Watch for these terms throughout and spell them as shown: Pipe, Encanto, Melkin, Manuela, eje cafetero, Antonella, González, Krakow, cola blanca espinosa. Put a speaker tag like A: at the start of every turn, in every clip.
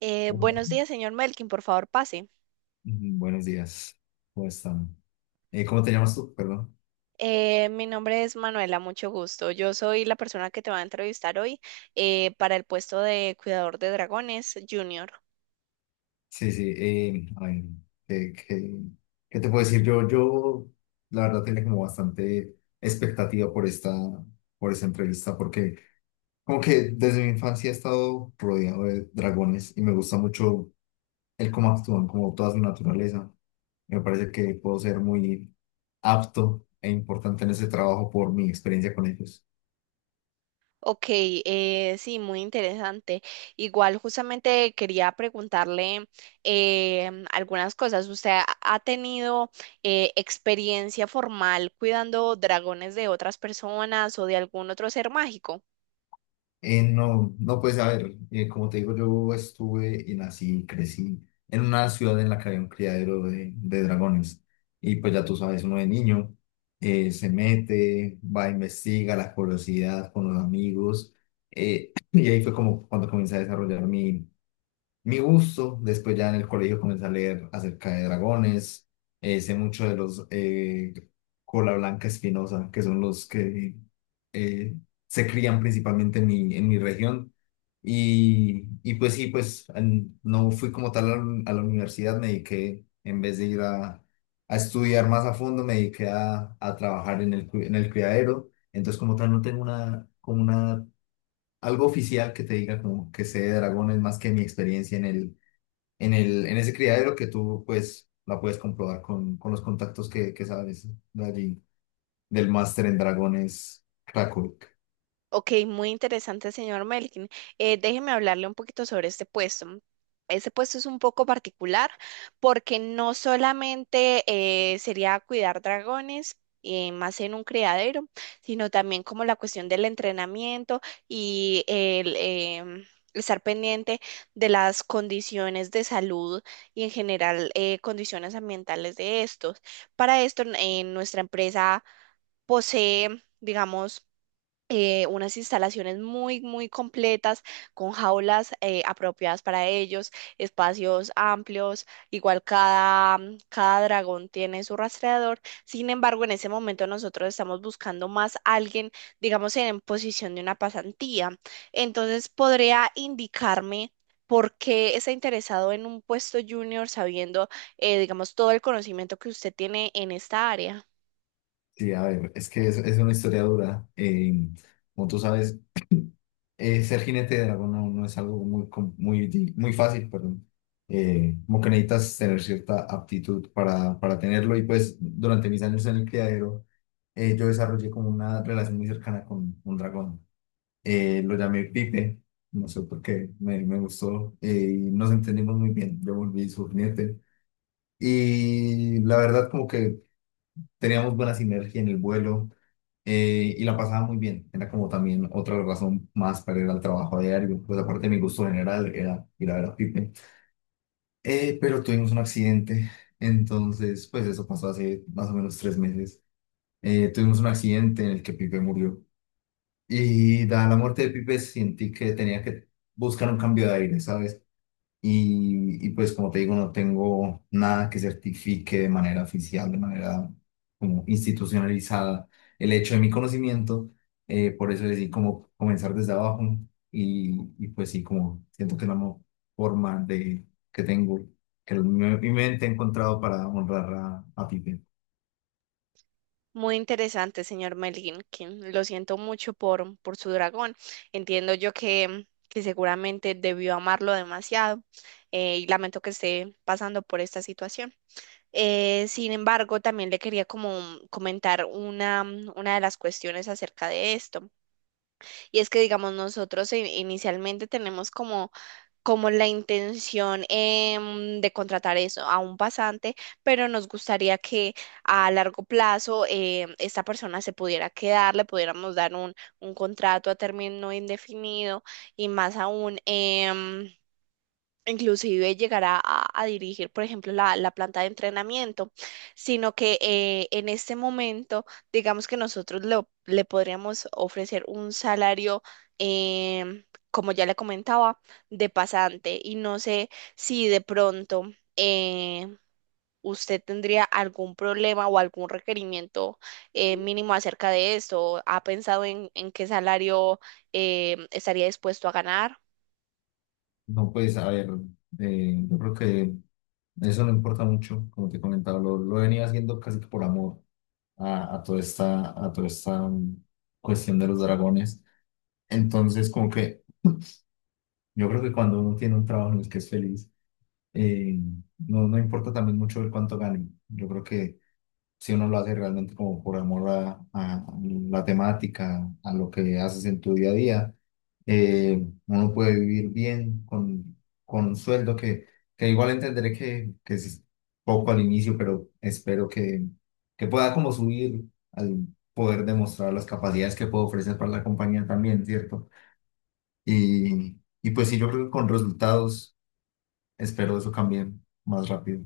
A: Hola.
B: Buenos días, señor Melkin, por favor, pase.
A: Buenos días, ¿cómo están? ¿Cómo te llamas tú? Perdón.
B: Mi nombre es Manuela, mucho gusto. Yo soy la persona que te va a entrevistar hoy para el puesto de cuidador de dragones junior.
A: Sí, sí, ay, ¿qué, qué- qué te puedo decir? Yo, la verdad, tenía como bastante expectativa por esta entrevista, porque como que desde mi infancia he estado rodeado de dragones y me gusta mucho el cómo actúan, como toda su naturaleza. Me parece que puedo ser muy apto e importante en ese trabajo por mi experiencia con ellos.
B: Ok, sí, muy interesante. Igual justamente quería preguntarle algunas cosas. ¿Usted ha tenido experiencia formal cuidando dragones de otras personas o de algún otro ser mágico?
A: No, no, pues a ver, como te digo, yo estuve y nací y crecí en una ciudad en la que había un criadero de dragones. Y pues ya tú sabes, uno de niño se mete, va, investiga la curiosidad con los amigos. Y ahí fue como cuando comencé a desarrollar mi gusto. Después ya en el colegio comencé a leer acerca de dragones. Sé mucho de los cola blanca espinosa, que son los que eh, se crían principalmente en en mi región. Y, pues sí, pues no fui como tal a la universidad, me dediqué, en vez de ir a estudiar más a fondo, me dediqué a trabajar en en el criadero. Entonces como tal no tengo algo oficial que te diga como que sé de dragones más que mi experiencia en ese criadero que tú pues la puedes comprobar con los contactos que sabes de allí, del máster en dragones Krakow.
B: Ok, muy interesante, señor Melkin. Déjeme hablarle un poquito sobre este puesto. Este puesto es un poco particular porque no solamente sería cuidar dragones, más en un criadero, sino también como la cuestión del entrenamiento y el estar pendiente de las condiciones de salud y en general condiciones ambientales de estos. Para esto, nuestra empresa posee, digamos, unas instalaciones muy, muy completas, con jaulas apropiadas para ellos, espacios amplios, igual cada, cada dragón tiene su rastreador. Sin embargo, en ese momento nosotros estamos buscando más alguien, digamos, en posición de una pasantía. Entonces, ¿podría indicarme? ¿Por qué está interesado en un puesto junior sabiendo, digamos, todo el conocimiento que usted tiene en esta área?
A: Sí, a ver, es que es una historia dura. Como tú sabes, ser jinete de dragón no, no es algo muy fácil, perdón. Como que necesitas tener cierta aptitud para tenerlo y pues durante mis años en el criadero yo desarrollé como una relación muy cercana con un dragón. Lo llamé Pipe, no sé por qué, me gustó y nos entendimos muy bien. Yo volví su jinete y la verdad como que teníamos buena sinergia en el vuelo y la pasaba muy bien. Era como también otra razón más para ir al trabajo a diario. Pues aparte de mi gusto general era ir a ver a Pipe. Pero tuvimos un accidente. Entonces, pues eso pasó hace más o menos 3 meses. Tuvimos un accidente en el que Pipe murió. Y dada la muerte de Pipe, sentí que tenía que buscar un cambio de aire, ¿sabes? Y, pues como te digo, no tengo nada que certifique de manera oficial, de manera como institucionalizada el hecho de mi conocimiento. Por eso decidí como comenzar desde abajo, y, y pues sí, como siento que es la forma que tengo, mi mente ha encontrado para honrar a Pipe.
B: Muy interesante, señor Melinkin. Lo siento mucho por su dragón. Entiendo yo que seguramente debió amarlo demasiado y lamento que esté pasando por esta situación. Sin embargo, también le quería como comentar una de las cuestiones acerca de esto. Y es que, digamos, nosotros inicialmente tenemos como como la intención de contratar eso a un pasante, pero nos gustaría que a largo plazo esta persona se pudiera quedar, le pudiéramos dar un contrato a término indefinido y más aún. Inclusive llegará a dirigir, por ejemplo, la planta de entrenamiento, sino que en este momento, digamos que nosotros le podríamos ofrecer un salario, em, como ya le comentaba, de pasante. Y no sé si de pronto eh, usted tendría algún problema o algún requerimiento mínimo acerca de esto. ¿Ha pensado en qué salario estaría dispuesto a ganar?
A: No, pues a ver, yo creo que eso no importa mucho, como te comentaba, lo venía haciendo casi que por amor a toda esta cuestión de los dragones. Entonces, como que yo creo que cuando uno tiene un trabajo en el que es feliz, eh, no, no importa también mucho el cuánto gane. Yo creo que si uno lo hace realmente como por amor a la temática, a lo que haces en tu día a día, uno puede vivir bien con un sueldo que igual entenderé que es poco al inicio, pero espero que pueda como subir al poder demostrar las capacidades que puedo ofrecer para la compañía también, ¿cierto? Y, y, pues sí, yo creo que con resultados espero eso cambie más rápido.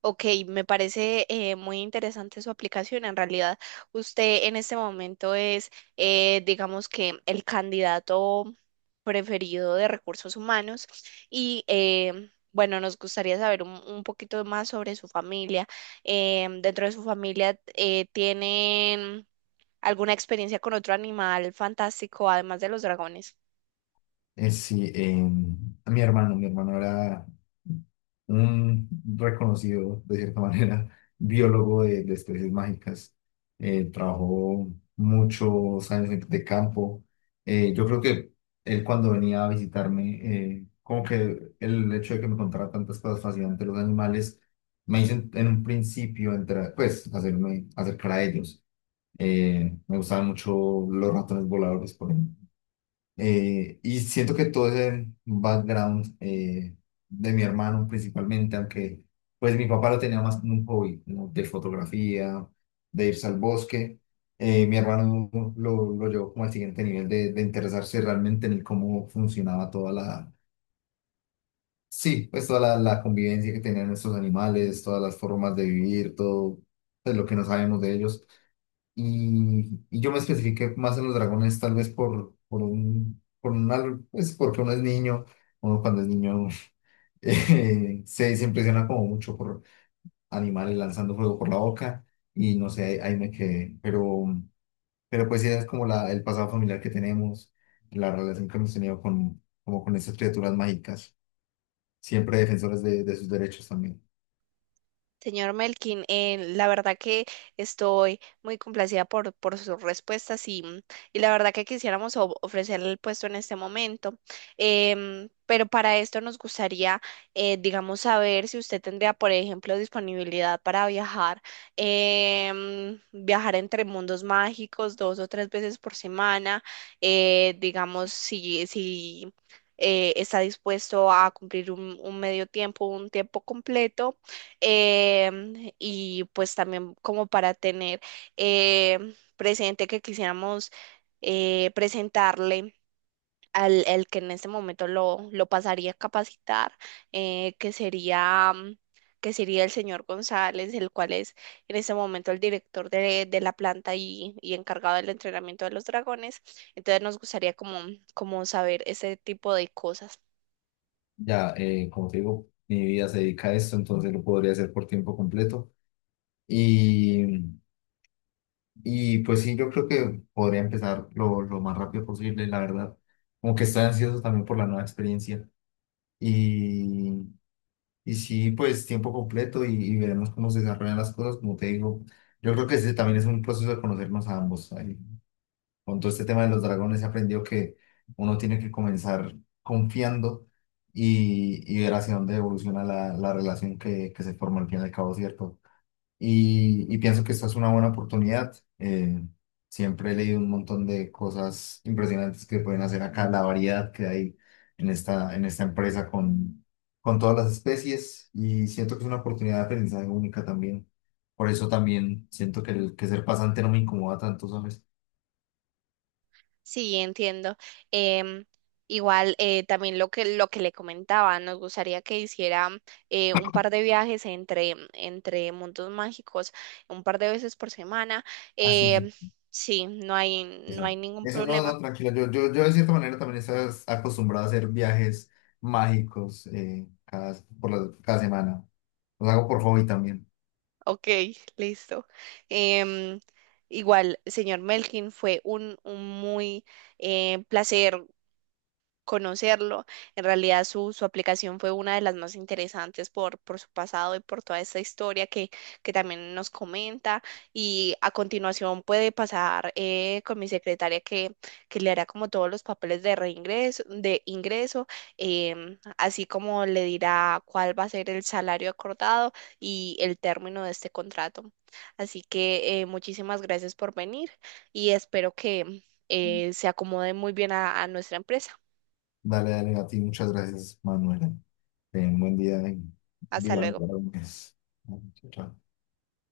B: Ok, me parece muy interesante su aplicación. En realidad, usted en este momento es, digamos que, el candidato preferido de recursos humanos y, bueno, nos gustaría saber un poquito más sobre su familia. Dentro de su familia, ¿tienen alguna experiencia con otro animal fantástico, además de los dragones?
A: Sí, mi hermano era un reconocido, de cierta manera, biólogo de especies mágicas. Trabajó muchos años de campo. Yo creo que él cuando venía a visitarme, como que el hecho de que me contara tantas cosas fascinantes de los animales, me hizo en un principio entrar, pues hacerme acercar a ellos. Me gustaban mucho los ratones voladores, por ejemplo. Y siento que todo ese background de mi hermano principalmente, aunque pues mi papá lo tenía más como un hobby, como de fotografía, de irse al bosque, mi hermano lo llevó como al siguiente nivel de interesarse realmente en el cómo funcionaba sí, pues toda la convivencia que tenían estos animales, todas las formas de vivir, todo pues, lo que no sabemos de ellos. Y, yo me especifiqué más en los dragones, tal vez pues porque uno es niño, uno cuando es niño se impresiona como mucho por animales lanzando fuego por la boca y no sé, ahí, ahí me quedé. Pero pues sí, es como el pasado familiar que tenemos, la relación que hemos tenido como con esas criaturas mágicas, siempre defensores de sus derechos también.
B: Señor Melkin, la verdad que estoy muy complacida por sus respuestas y, y la verdad que quisiéramos ofrecerle el puesto en este momento. Pero para esto nos gustaría, digamos, saber si usted tendría, por ejemplo, disponibilidad para viajar, viajar entre mundos mágicos dos o tres veces por semana, digamos, si, si está dispuesto a cumplir un medio tiempo, un tiempo completo y pues también como para tener presente que quisiéramos presentarle al el que en este momento lo pasaría a capacitar, que sería, que sería el señor González, el cual es en este momento el director de la planta y encargado del entrenamiento de los dragones. Entonces nos gustaría como, como saber ese tipo de cosas.
A: Ya, como te digo, mi vida se dedica a esto, entonces lo podría hacer por tiempo completo. Y, y, pues sí, yo creo que podría empezar lo más rápido posible, la verdad. Como que estoy ansioso también por la nueva experiencia. Y, y, sí, pues tiempo completo y veremos cómo se desarrollan las cosas. Como te digo, yo creo que ese también es un proceso de conocernos a ambos. Ahí con todo este tema de los dragones he aprendido que uno tiene que comenzar confiando, y ver hacia dónde evoluciona la relación que se forma al fin y al cabo, ¿cierto? Y, pienso que esta es una buena oportunidad. eh, siempre he leído un montón de cosas impresionantes que pueden hacer acá, la variedad que hay en esta empresa con todas las especies y siento que es una oportunidad de aprendizaje única también. Por eso también siento que ser pasante no me incomoda tanto, ¿sabes?
B: Sí, entiendo. Em, igual también lo que le comentaba, nos gustaría que hiciera un par de viajes entre mundos mágicos, un par de veces por semana.
A: Sí, sí.
B: Em, sí, no hay no
A: Eso,
B: hay ningún
A: eso no,
B: problema.
A: no, tranquila. Yo de cierta manera también estaba acostumbrado a hacer viajes mágicos cada semana. Los hago por hobby también.
B: Ok, listo. Em, igual, señor Melkin, fue un muy placer conocerlo. En realidad su, su aplicación fue una de las más interesantes por su pasado y por toda esta historia que también nos comenta. Y a continuación puede pasar con mi secretaria que le hará como todos los papeles de reingreso, de ingreso, así como le dirá cuál va a ser el salario acordado y el término de este contrato. Así que muchísimas gracias por venir y espero que se acomode muy bien a nuestra empresa.
A: Dale, dale, a ti. Muchas gracias, Manuela. Ten un buen día y
B: Hasta
A: viva.
B: luego.
A: Chao, chao.